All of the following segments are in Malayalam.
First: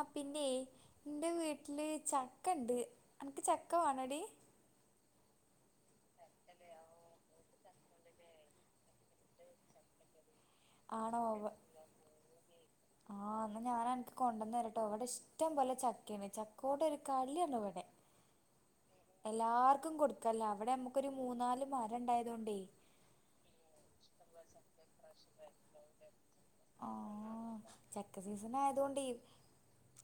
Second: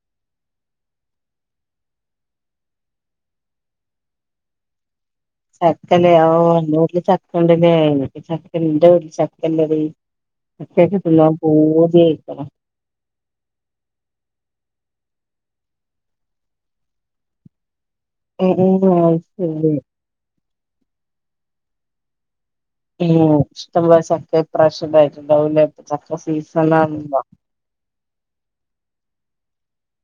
ആ പിന്നെ എന്റെ വീട്ടില് ചക്കണ്ട് അനക്ക് ചക്ക വെണോടി. ചക്കല്ലേ ഓ അന്റെ വീട്ടില് ചക്ക ഉണ്ടല്ലേ എനിക്ക് ചക്ക എന്റെ വീട്ടില് ചക്കല്ലടി. ചക്കക്കെ ആണോ തിന്നാൻ വ പുതിയായിക്കാണ്. ആഹ് ന്നാ ഞാൻ അൻക്ക് കൊണ്ടന്നരട്ടോ ഇവിടെ ഇഷ്ടം പോലെ ചക്കെണ് ചക്കോടെ ഒരു കളിയാണ് ഇവിടെ. [unintelligible] എല്ലാർക്കും കൊടുക്കലാ ഇവിടെ നമ്മുക്കൊരു മൂന്നാല് മരം ഉണ്ടായതു കൊണ്ടേ. ഉ ഇഷ്ടം പോലെ ചക്ക ഈ പ്രാവശ്യം ഉണ്ടായിട്ടുണ്ടാവുല്ലേ ചക്ക സീസണാണല്ലോ. ആഹ് ചക്ക സീസൺ ആയതു കൊണ്ടി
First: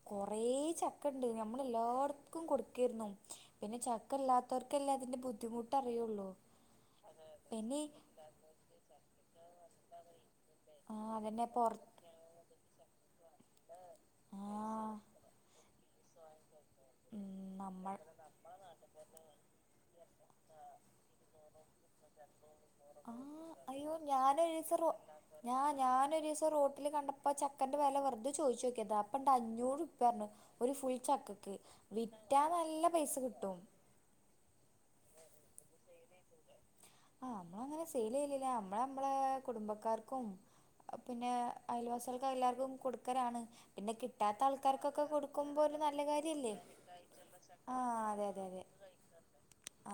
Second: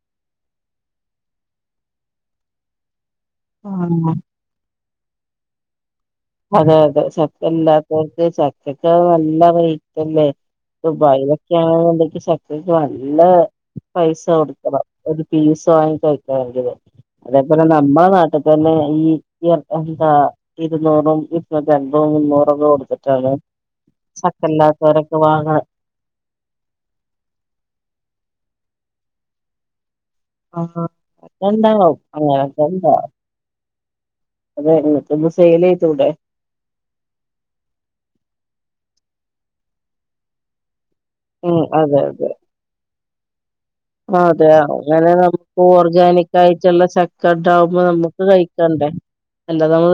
കൊറേ ചക്കണ്ട് ഞമ്മളെല്ലാർക്കും കൊട്ക്കെര്ന്നു പിന്നെ ആഹ് ചക്കല്ലാത്തോർക്കല്ലേ അതിന്റെബുദ്ധിമുട്ടറിയൊള്ളൂ അതെഅതെ ചക്കല്ലാത്തോർക്ക് ചക്കക്ക്നല്ലറൈറ്റല്ലേ? ആഹ് അതന്നെ പൊറ ദുബൈലൊക്കെണ്ന്ന്ണ്ടെങ്കി ചക്കക്ക് നല്ല പൈസകൊട്ക്കണം ആഹ് ഒര് പീസ് വാങ്ങിക്കഴിക്കണെങ്കില് ഉം നമ്മൾ അതേപോലെനമ്മളെനാട്ട്ത്തതന്നെ ഈ ഇയർഎന്താ ആഹ് [unintelligible] ഞാനൊരിസ്സം റോട്ടില്കണ്ടപ്പ ചക്കന്റെ വെലവെറ്തെ ചോയ്ച്ചോക്കിയതാ അപ്പണ്ട്അഞ്ഞൂറ്പ്യാറ്ണ് ആ ഒര് ഫുൾചക്കക്ക് ഉണ്ടാവും വിറ്റാ അങ്ങനൊക്കെ ഉണ്ടാവും നല്ലപൈസകിട്ടും അതെ ഇങ്ങക്ക്ന്നാ സെയിലെയ്തൂടെ ആഹ് അമ്മളങ്ങനെ സെയിലെയ്ലില്ലാ അമ്മളമ്മളേ കുടുംബക്കാർക്കും പിന്നെ ഉം അതെ അതെ അയൽവാസിയാൾക്കെല്ലാർക്കും കൊട്ക്കലാണ് അതെ അങ്ങനെനമുക്ക് ഒരു നല്ല കാര്യല്ലേ ഓർഗാനികായ്റ്റ്ള്ള ആ ചക്കണ്ടാവ്മ്പോ അതെ അതെ നമ്മുക്ക്കഴി അതെ ക്കണ്ടേ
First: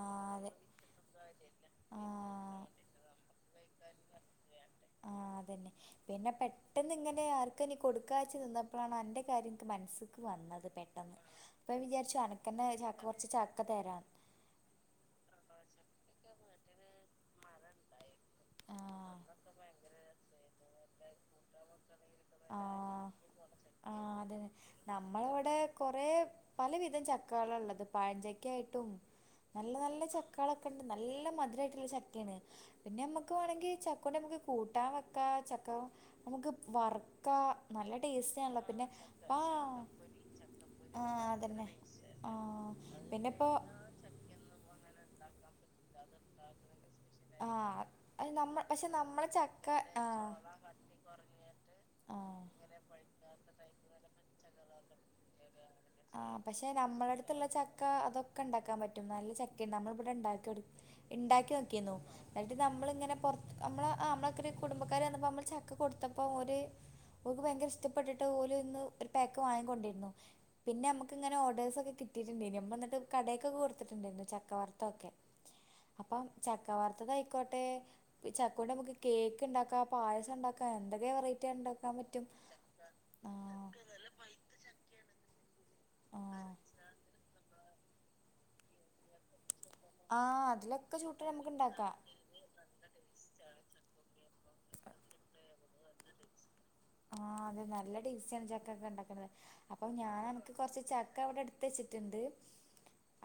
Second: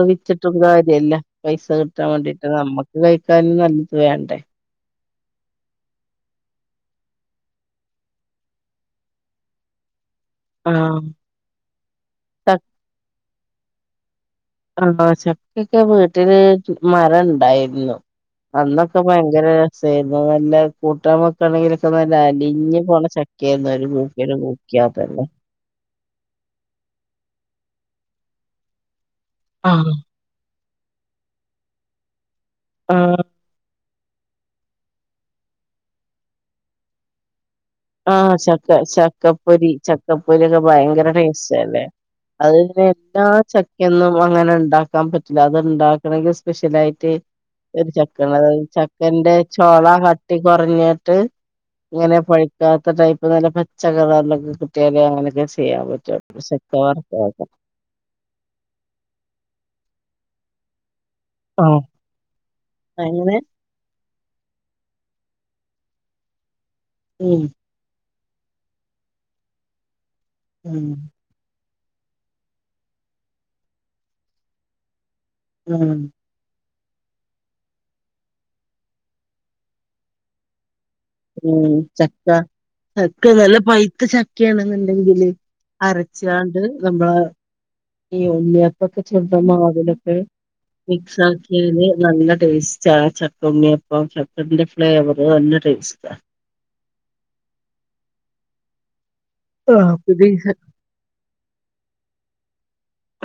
ആ അതെ വിറ്റ്ട്ടുംകാര്യല്ല പൈസകി ആ ക്കിട്ടാൻവേണ്ടിട്ട് നമ്മുക്ക്കഴിക്കാനും നല്ല്ത് വേണ്ടേ? ആഹ് അതന്നെ പിന്നെപെട്ടെന്ന്ങ്ങനെആർക്കനി കൊട്ക്കാച്ച്നിന്നപ്പളാണ് അൻ്റെകാര്യം ൻക്ക്മൻസ്സ് ക്ക് ആഹ് വന്നത്പെട്ടെന്ന് അപ്പഞാവിചാര്ച്ചു ച അനക്കന്നെ ചക്ക കൊറെച്ച് ചക്കതരാന്ന് ആണോ ചക്കൊക്കെവീട്ട്ല് മരം ഇണ്ടായ്ര്ന്നു അന്നൊക്കെ ഭയങ്കര രസെയ്ര്ന്നു നല്ല കൂട്ടാൻവെക്കണെങ്കില്ക്കെനല്ല അലിഞ്ഞ്പോണചക്കെയ്ര്ന്നു ഒരു ക്കൂക്കല് കൂക്കിയാത്തന്നെ കൊറേ പലവിധംചക്കളാള്ളത് പഴഞ്ചക്കെയ്ട്ടും ആഹ് നല്ലനല്ലച ക്കാളക്കണ്ട് നല്ലമധുരയ്ട്ട്ള്ള ചക്കെണ് ആഹ് പിന്നെമ്മക്ക് വാണങ്കി ചക്കോണ്ടമ്മക്ക് കൂട്ടാംവെക്കാചക്ക നമ്മുക്ക് വറ് ക്കാം ആഹ് ചക്ക നല്ലടേസ്റ്റാണല്ലോപിന്നെ ചക്കപ്പൊരി പാഹ് ചക്കപ്പൊരിയൊക്കെ ഭയങ്കര ആഹ്അതന്നെ ടേസ്റ്റല്ലേ ആഹ് പിന്നെപ്പോ എന്നുംഅങ്ങനെണ്ടാക്കാൻപറ്റ്ല്ല അത്ണ്ടാക്കണെങ്കി സ്പെഷ്യലായ്റ്റ് ആഹ് അത് നമ്മ [unintelligible] പക്ഷെ നമ്മളെ ചക്കന്റെ ചക്ക ആഹ് ചൊളകട്ടി കൊറെഞ്ഞ്ട്ട് ഇങ്ങനെ പഴ്ക്കാത്തടൈപ്പ് നല്ല പച്ചകളർലൊക്കെകിട്ടിയാലെ അങ്ങനൊക്കെചെയ്യാൻപറ്റൊ- [unintelligible] ക്കാ അതൊക്കെണ്ടാക്കാൻപറ്റും നല്ലചക്കെണ് നമ്മള്ബ്ടെണ്ടാക്കിയെട് ഇണ്ടാക്കിയൊക്കീനു അങ്ങനെ ന്നട്ട്നമ്മള്ങ്ങനെപൊറ്ത്ത് അമ്മളെ അമ്മളളെക്കെര് കുടുംബക്കാര് വന്നപ്പോ അമ്മള്ചക്കകൊട്ത്തപ്പോ ഓര് ഉം ഓക്ക്ഭയങ്കരഇഷ് റ്റ്പ്പെട്ട്ട്ട് ഓല്ഇന്ന് ഒര്പേക്ക് വാങ്ങിക്കൊണ്ടെയ്ര്ന്നു ഉം പിന്നെഅമ്മ്ക്ക്ങ്ങനെ ഓർഡേഴ്സൊക്കെ കി ട്ടിട്ട്ണ്ടെയ്നു ഇമ്മന്ന്ട്ട് കടേക്കൊക്കെകൊട്ത്ത്ട്ട്ണ്ടായ്ര്ന്നു ചക്കവർത്തൊക്കെ ഉം അപ്പ ചക്കവാർത്തതയിക്കോട്ടെ ചക്കോണ്ടമ്മക്ക് കേക്ക്ണ്ടാക്കാം, പായസംണ്ടാക്ക പ്പേന്തെക്കപറ ഉം ചക്ക ചക്കനല്ലപൈത്തചക്കയേണ് ങ്കില് അരച്ചാണ്ട് നമ്മള ഈഉണ്ണിയൊ പ്പക്കെ ചുട്ടമാവില് അതിലൊക്കെ ആഹ് അതിലൊക്കെ ചൂട്ട് നമുക്ക് മിക്സാക്കിയാല് ഉണ്ടാക്കാം നല്ലടേസ്റ്റ് ആഹ്ച ഉണ്ണിയപ്പം ചക്കന്റെഫ്ലെവറ് നല്ല ടെസ്റ്റാ ആഹ് അത് നല്ലടെസ്റ്റാണ് ചക്കക്കെണ്ടാക്ക്ണ് ആഹ് പിന്നെ ഈ അപ്പൊഞാനൻക്ക് കൊറ്ച്ച്ചക്കഅവ്ടെട് ത്തെച്ച്ട്ട്ണ്ട്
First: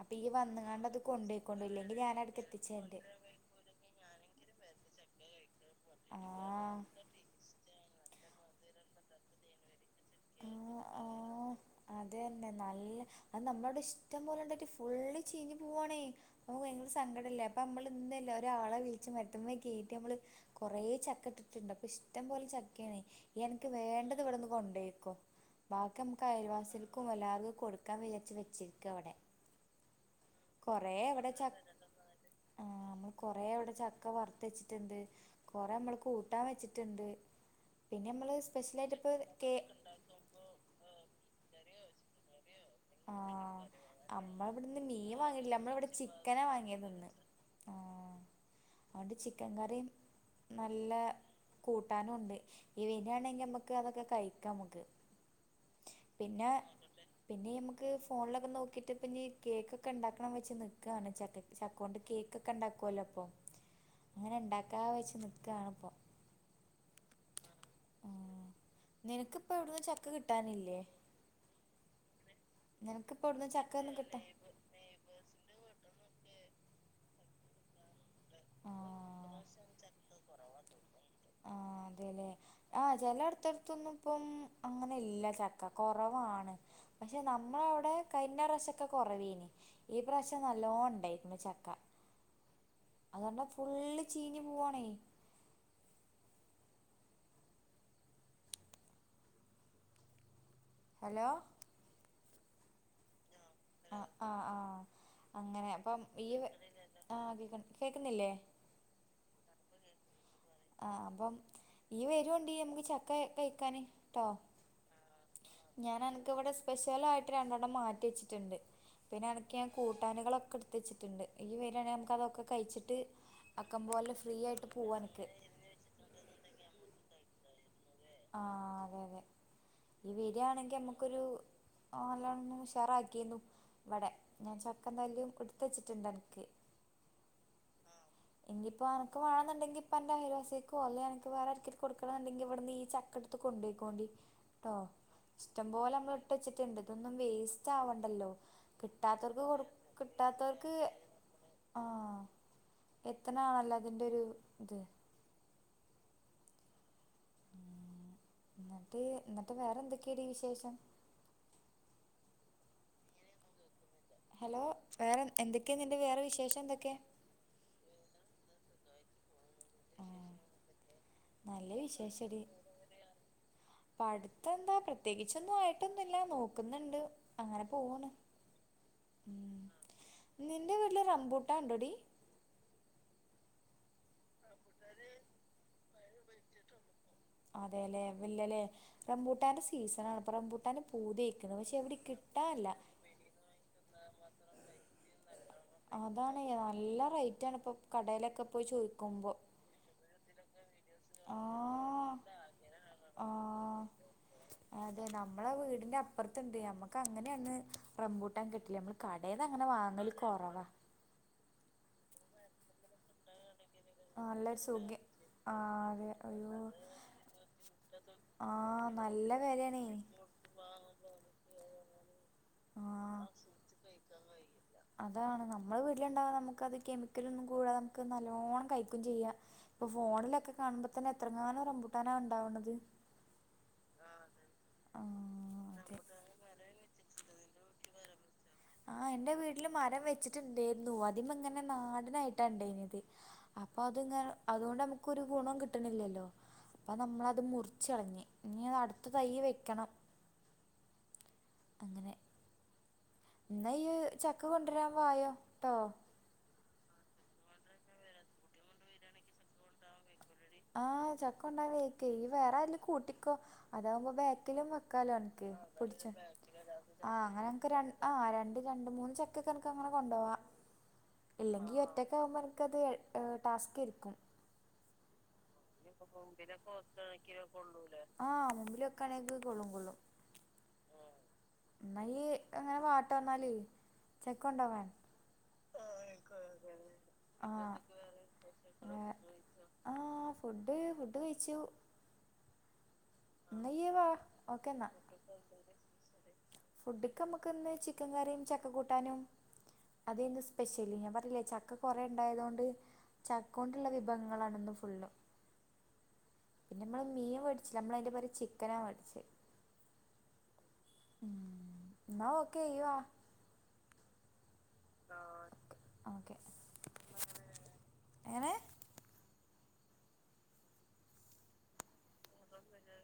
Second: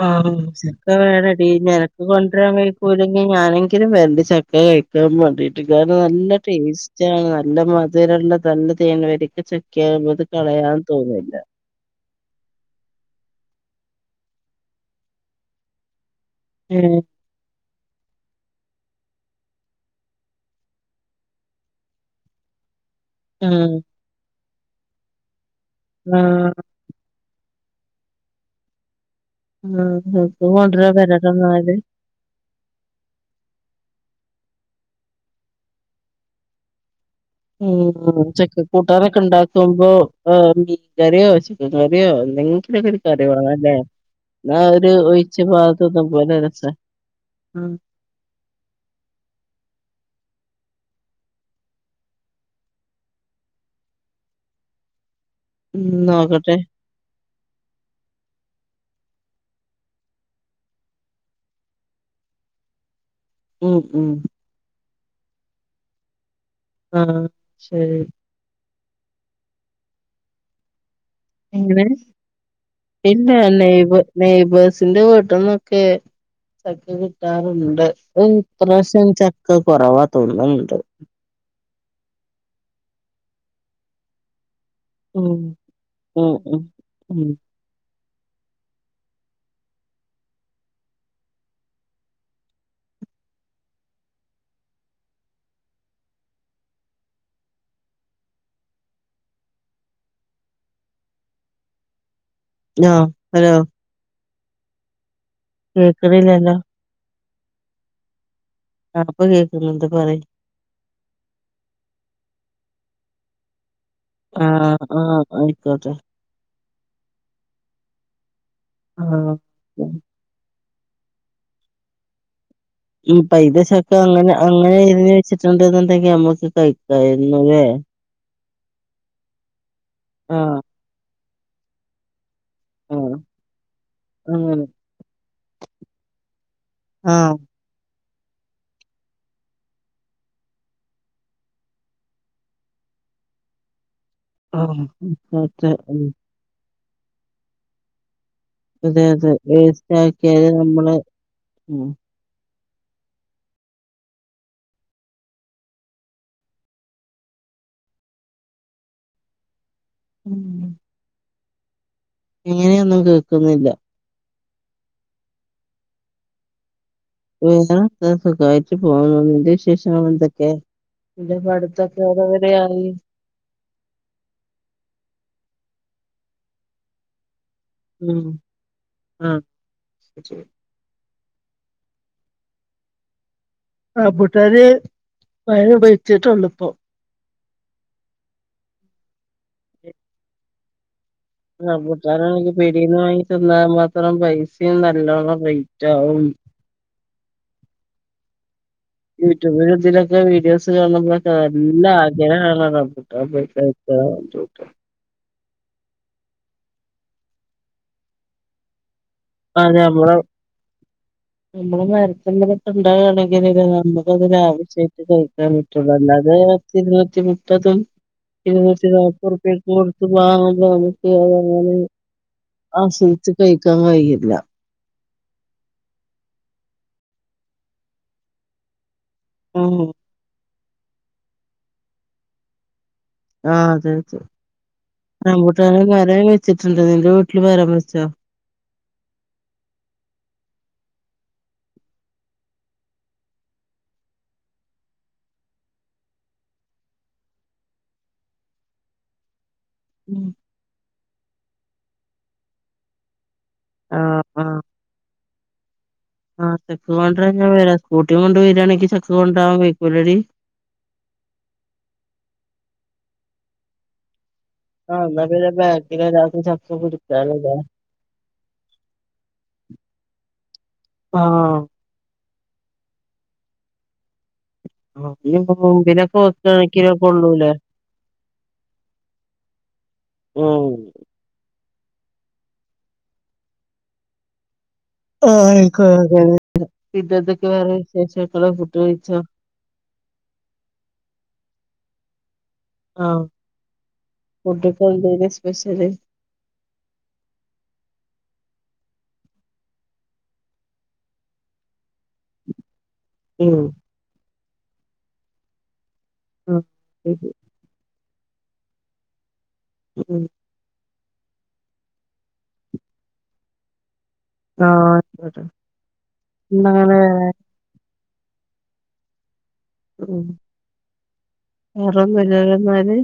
അപ്പൊ ഈ വന്നുകാണ്ട് ശ്രദ്ധ വേറെ എടി ഇല്ലെങ്കി നിനക്ക് ഞാൻ കൊണ്ട് അവിടക്ക് വേരാൻ എത്തിച്ചരണ്ട് കഴിയൂല്ലെങ്കിൽ ഞാനെങ്കിലും വര [unintelligible] ണ്ട് ചട്ട് ക്കകഴിക്കാൻ മഡി [unintelligible] റ്റ് കാരണം നല്ല ആഹ് ടേസ്റ്റാ നല്ല മധുരവുള്ള നല്ല തേൻവരിക്ക ചക്കയാവുമ്പോ അത് കളയാൻ തോന്നുല്ല അത് തന്നെ നല്ല അത് നമ്മടെ അവിടെ ഇഷ്ടം പോലെ ഇണ്ടായ്ട്ട് ഫുള്ള് ചീഞ്ഞ് പോവാണേ അപ്പൊ ഭയങ്കര ഏഹ് സങ്കടല്ലേ അപ്പൊ നമ്മള് ഇന്ന് ഒരാളെ വിളിച്ച് മരത്തുമ്മെ കേറ്റി നമ്മള് കൊറേ ചക്ക തിന്നപ്പോ അപ്പൊ ഇഷ്ട്ടം പൊലെ ചക്കയാണേ എനക്ക് ആഹ് വേണ്ടത് ഇവ്ട്ന്ന് കൊണ്ടേയ്ക്കോ ബാക്കി നമ്മക്ക്‌ ആഹ് അയൽവാസി ക്കും എല്ലാർക്ക് കൊടുക്കാൻ വിചാച്ച് വച്ചേക്കുവാ അവിടെ ഉം ഉം നിങ്ങള് രണ്ടു പേരും ച വരാത്തോണ്ട് [unintelligible] ആഹ് നമ്മള് കൊറേ അവിടെ ചക്ക വറുത്ത് വെച്ചിട്ടുണ്ട് കൊറെ നമ്മള് കൂട്ടാൻ വെച്ചിട്ടുണ്ട് പിന്നെ ഉം നമ്മള് ഉച്ചക്ക് സ്പെഷ്യലായിട്ട് ഇപ്പോ കൂട്ടാനൊക്കെ കേ ഉണ്ടാക്കും ഇപ്പൊ ആ മീന് കറിയോ ചിക്കൻ കറിയോ എന്തെങ്കിലും വെക്കും [unintelligible] ആഹ് അമ്മ അന്നാ ഇവിടുന്ന് ഒരു മീൻ ഒഴിച്ച വാങ്ങിട്ടില്ല നമ്മള് ഇവിടെ ഭാഗത്തൊന്നും പോലെ ചിക്കനാ രസ വാങ്ങിയത് ഇന്ന് ഉം ആഹ് അതുകൊണ്ട് ചിക്കൻ കറിയും- നല്ല കൂട്ടാനും ഒണ്ട് നീ വരുവാ ണെങ്കിൽ നമുക്ക് അതൊക്കെ കഴിക്കാം നമുക്ക് ഉം നോക്കട്ടെ പിന്നെ- പിന്നെ ഈ നമുക്ക് ഫോണിലൊക്കെ നോക്കിയിട്ട് ഇപ്പ ഞാൻ കേക്കൊക്കെ ഉണ്ടാക്കാന്ന് വെച്ച് നിൽക്കുവാണ് ചക്കക്ക് ചക്ക കൊണ്ട് കേക്കൊക്കെ ഉണ്ടാക്കുവല്ലോ ഇപ്പൊ- ഉം ഉം ഞാൻ ഉണ്ടാക്കാന്ന് വെച്ച് നിക്കാണ് ഇപ്പം ആഹ് ശരി നിനക്ക് ഇപ്പ എവിടുന്നും ചക്ക് കിട്ടാനില്ലേ എങ്ങനെ നിനക്കിപ്പ ഇല്ല എവിടന്ന് ചക്ക [unintelligible] [unintelligible] ഒന്നും കിട്ടാ [unintelligible] നോക്കിയേ ചക്ക കിട്ടാറുണ്ട് ഇവിടെ ഇപ്രാവശ്യം ചക്ക കൊറവാ തോന്നുന്നുണ്ട് ആ അതെല്ലേ ആ ചെല അടുത്തടുത്തൊന്നും ഇപ്പം- അങ്ങനെ ഉം ഇല്ല ചക്ക ഉം കൊറവാണ് ഉം പക്ഷെ ഉം നമ്മളെ അവിടെ- കഴിഞ്ഞ പ്രാവശ്യം ഒക്കെ കൊറവെനി ഈ പ്രാവശ്യം നല്ലോണം ഉണ്ടായിരിന്നു ചക്ക അതു കാരണം ഫുള്ള് ചീഞ്ഞു പോവണേ ഹലോ ഹലോ ഹലോ ആ ആഹ് ആഹ് അങ്ങനെ അപ്പം ഈ വെ കേക്കണില്ലല്ലോ ആ കേ കേക്കുന്നില്ലേ? ഇപ്പം കേക്കുന്നുണ്ട് പറയ് ആ അപ്പം നീ വരോണ്ടീം നമുക്ക് ചക്ക കഴിക്കാന്. ട്ടോ ആഹ് ആഹ്. ആയിക്കോട്ടെ ഞാൻ അനക്ക് ഇവിടെ സ്പെഷ്യലായിട്ട് രണ്ടണം മാറ്റി വെച്ചിട്ടുണ്ട്. പിന്നെ ആഹ് അനക്ക്- ക്ക്‌ ഞാൻ ഉം കൂട്ടാനുകളൊക്കെ എടുത്തുവച്ചിട്ടുണ്ട് നീ വരുവാണെ നമുക്ക്‌ അതൊക്കെ കഴിച്ചിട്ട്- ഉ അക്കം പഴുത്തചക്ക പോലെ അങ്ങനെ ഫ്രീ ആയിട്ട് അങ്ങനെ എഴ പോവാ [unintelligible] ഞ്ഞഞ് അനക്ക് വെച്ചിട്ടുണ്ട്ന്നുണ്ടെങ്കിൽ നമ്മുക്ക് കഴിക്കരുന്നു അല്ലേ ആഹ് അതെ അതെ നീ ആഹ് വരിയാണെങ്കിൽ നമുക്കൊരു നല്ലോ [unintelligible] ണം. ആഹ് വെറാക്കിന്നും ഇവിടെ ഞാൻ അങ്ങനെ ചക്ക നല്ലും എടുത്ത് വച്ചിട്ടുണ്ട് അനക്ക്. ആഹ് ആഹ് ഇനിയിപ്പോ അനക്ക് വേണോന്നുണ്ടെങ്കിൽ ഇപ്പ നിന്റെ അയൽവാസിക്കൊ അല്ലേ അനക്ക് വേറെ ഓരോത്തർക്ക് കൊടുക്കണുണ്ടെങ്കിൽ ഇവിടെ നീ - ചക്ക എടുത്ത് കൊണ്ടോയ്ക്കേണ്ടി കേട്ടോ ആഹ് ഇഷ്ടം പോലെ നമ്മള് - ട്ടച്ച്ട്ട്ണ്ട് ഇതൊന്നും വേസ്റ്റാവണ്ടല്ലോ. അതെ അതെ കിട്ടാത്തോർക്ക് കൊട് വേസ്റ്റ് ആക്കിയാല് കിട്ടാത്തോർക്ക് നമ്മള് ഉം ആഹ് എത്ത്ണാണല്ലോ അതിൻ്റൊര് ത്. ഉം ന്നട്ട് ന്നട്ട് വേറെന്തെക്കെ ടീ വിശേഷം? ഇങ്ങനെയൊന്നും കേക്കുന്നില്ല. ഹലോ വേറെ എന്തെക്കെ നിന്റെ വേറെ വിശേഷ ന്തെക്കെ? ഏടാ ഇങ്ങനെ സുഖായിട്ട് പോവുന്നു. നിന്റെ ആഹ് വിശേഷങ്ങളെന്തെക്കെ? നിന്റെ നല്ല പഠ്ത്തൊക്കെ എവടെ വരെയായി? പഠ്ത്തെന്താ പ്രത്യേകിച്ചൊന്ന്വായിട്ടൊന്നുല്ല നോക്ക്ന്ന്ണ്ട്. അങ്ങനെ പോവ്ണ്. ഉം ആഹ് ഉം ശരി നിന്റെ വീട്ട്ല് റംമ്പൂട്ടാൻ ഉണ്ടോടി? റംബുട്ടാന് ഞാന് വടെ വെച്ച്ട്ടൊള്ളു പ്പോ. അതെ ല്ലെ ഇല്ലല്ലേ. റംബൂട്ടാന്റെ സീസണാണ് പ്പൊ റംബൂട്ടാന് പൂത്യയ് റംബൂട്ടാനാണെങ്കി പീട്യേന്ന് വാങ്ങി തിന്നാ മാത്രം പൈസിം നല്ലോണം റൈ അതാണെ നല്ല റൈറ്റാണ് പ്പൊ കടേലൊക്കെ പോയ് ചോ യൂട്യൂബ് ല്തിലൊ [unintelligible] വീഡിയോസ് കാണുമ്പൊളൊക്കെ ആഹ് നല്ലാഗ്രഹാണ് റംബൂട്ടാന് [unintelligible] ഏഹ് നമ്മളെ വീട്ന്റപ്പർത്ത്ണ്ട് അമ്മക്കങ്ങനെന്ന് റംബൂട്ടാൻ കിട്ടല്ല് അമ്മള് കടേന്നങ്ങനെ അത് വാങ്ങല് നമ്മളെ കൊറവാ. നമ്മളെ മരത്തിമ്മെലൊക്കെ ണ്ടാവാണെങ്കില് [unintelligible] അത് നല്ലൊരു [unintelligible] സുഖം കഴിക്കാൻ ആ പറ്റൊള്ളൂ അതെ അല്ലാതെ അയ്യോ പത്തിര്ന്നൂറ്റി മുപ്പതും. ആ ഇര്ന്നൂറ്റി നല്ല നാപ്പൊർപ്പ്യ ക്ക് വെലേണേ കൊട്ത്ത് വാങ്ങലാണ്. [unintelligible] എന്നാല് ആ ആസ്വദിച്ച് കഴിക്കാൻ കയ്യും. അതാണ് നമ്മളെ വീട്ട്ല്ണ്ടായ നമക്കത് കെമിക്കലൊന്നും കൂടാതെ നമക്ക് നല്ലോണ്ണം കഴിക്കും ചെയ്യാ. ആഹ് പ്പൊ ഫോണിലൊക്കെ കാണുമ്പ തന്നെ എത്രങ്ങാനും റംമ്പൂട്ടാനാ ഇണ്ടാവ്ണത്. ആഹ് തൈ വെച്ചു. റംബൂട്ടാന് മരം റംബുട്ടാന് മരം വെച്ച്ട്ട്ണ്ട്. നിന്റെ വീട്ട്ല് മരം വെച്ചിട്ടുണ്ട് വെച്ച? ആഹ് എൻറെ വീട്ട്ല് മരം വെച്ച്ട്ട്ണ്ടേര്ന്നു അതിമ്മങ്ങനെ നാട നായിട്ടാ ഇണ്ടെയ്ന്യത്. അപ്പത്ങ്ങെ അതോണ്ടമുക്കൊരു ഗുണം കിട്ട്ണില്ലല്ലോ. പ്പ നമ്മളത് മുറിച്ചളഞ്ഞ് ഇഞ് അട്ത്ത തയ്യ് വെക്കണം. ഉം അങ്ങനെ ന്നയ്യ് ആഹ് ചക്ക ആഹ് കൊണ്ടരാൻ വായോ ട്ടോ. ആഹ് ചക്ക കൊണ്ട്രാൻ ഞാൻ വെരാ. സ്കൂട്ടിം കൊണ്ട് വരാണെങ്കി ചക്ക കൊണ്ട്രാൻ വെയ്ക്കൂലെടി. ആഹ് ചക്കൊണ്ടവാ വെയ്ക്കേയ് യ്യ് വേറാര്ലു കൂട്ടിക്കോ അതാവുമ്പോ ബാ ക്കിലും ആഹ് വെക്കാലൊ എന്നാ അമ്മക്ക് പിന്നെ ബാക്കില് പുട്ചോ ഒരാൾക്ക് ചക്ക ആഹ് പിടിക്കാലോല്ലേ അങ്ങനൻക്ക് ര ആ ഹ് രണ്ട് രണ്ട് മൂന്ന് ചെക്കൊക്കൻക്കങ്ങനെ കൊണ്ടോവാ. ആഹ് ഇല്ലെങ്കി ഒറ്റയ്ക്കാവുമ്പൻക്കത് എഹ് ടാസ്കെരിക്കും. ആഹ് ഇഞ്ഞ് പ്പൊ ഇഞ്പ്പൊ മുമ്പിലൊക്കെ വെക്കാണക്കിലൊ കൊള്ളൂലെ. ആഹ് മുമ്പില് വെക്കാണെങ്കി കൊള്ളും കൊള്ളും. ഉം ഇന്ന യ്യ് അങ്ങനെ വാട്ടൊ ന്നാല് ചക്കൊണ്ടോവാൻ. ആഹ് [unintelligible] പിന്നെന്തൊക്കെ വേറെ വിശേഷങ്ങള് ഫുഡ് കഴിച്ച? ആഹ് ഫുഡ് ഫുഡ് കഴിച്ചു. ആഹ് എന്നാ ഇയ്യ് വാ ഓക്കെ എന്നാ ഫുഡ്ക്കെന്തേനി സ്പെഷ്യല്? ഫുഡ്ക്ക് അമ്മക്ക്ന്ന് ചിക്കൻ കറിം ചക്ക കൂട്ടാനും. അതെയ്ന്നു സ്പെഷ്യല് ഞാമ്പർഞ്ഞിലേ ചക്ക കൊറേ ഇണ്ടായതോണ്ട് ഉം ചക്കോണ്ട് ഇള്ള വിഭവങ്ങളാണ് ഇന്ന് ഫുള്ളും ആഹ് പിന്നമ്മള് ശരി മീൻ വേ ട്ച്ചില നമ്മളയ്ന്റെ പകരം ചിക്കനാ മേടിച്ച്. ഉം. ന്ന ഓക്കെ ഇയ്യ് വാ. ആഹ് ആയിക്കോട്ടെ ആഹ് ഓക്കെ ഇന്നങ്ങനെ എങ്ങനെ വേറെ ഒന്നുല്ലല്ലോ എന്നാല്?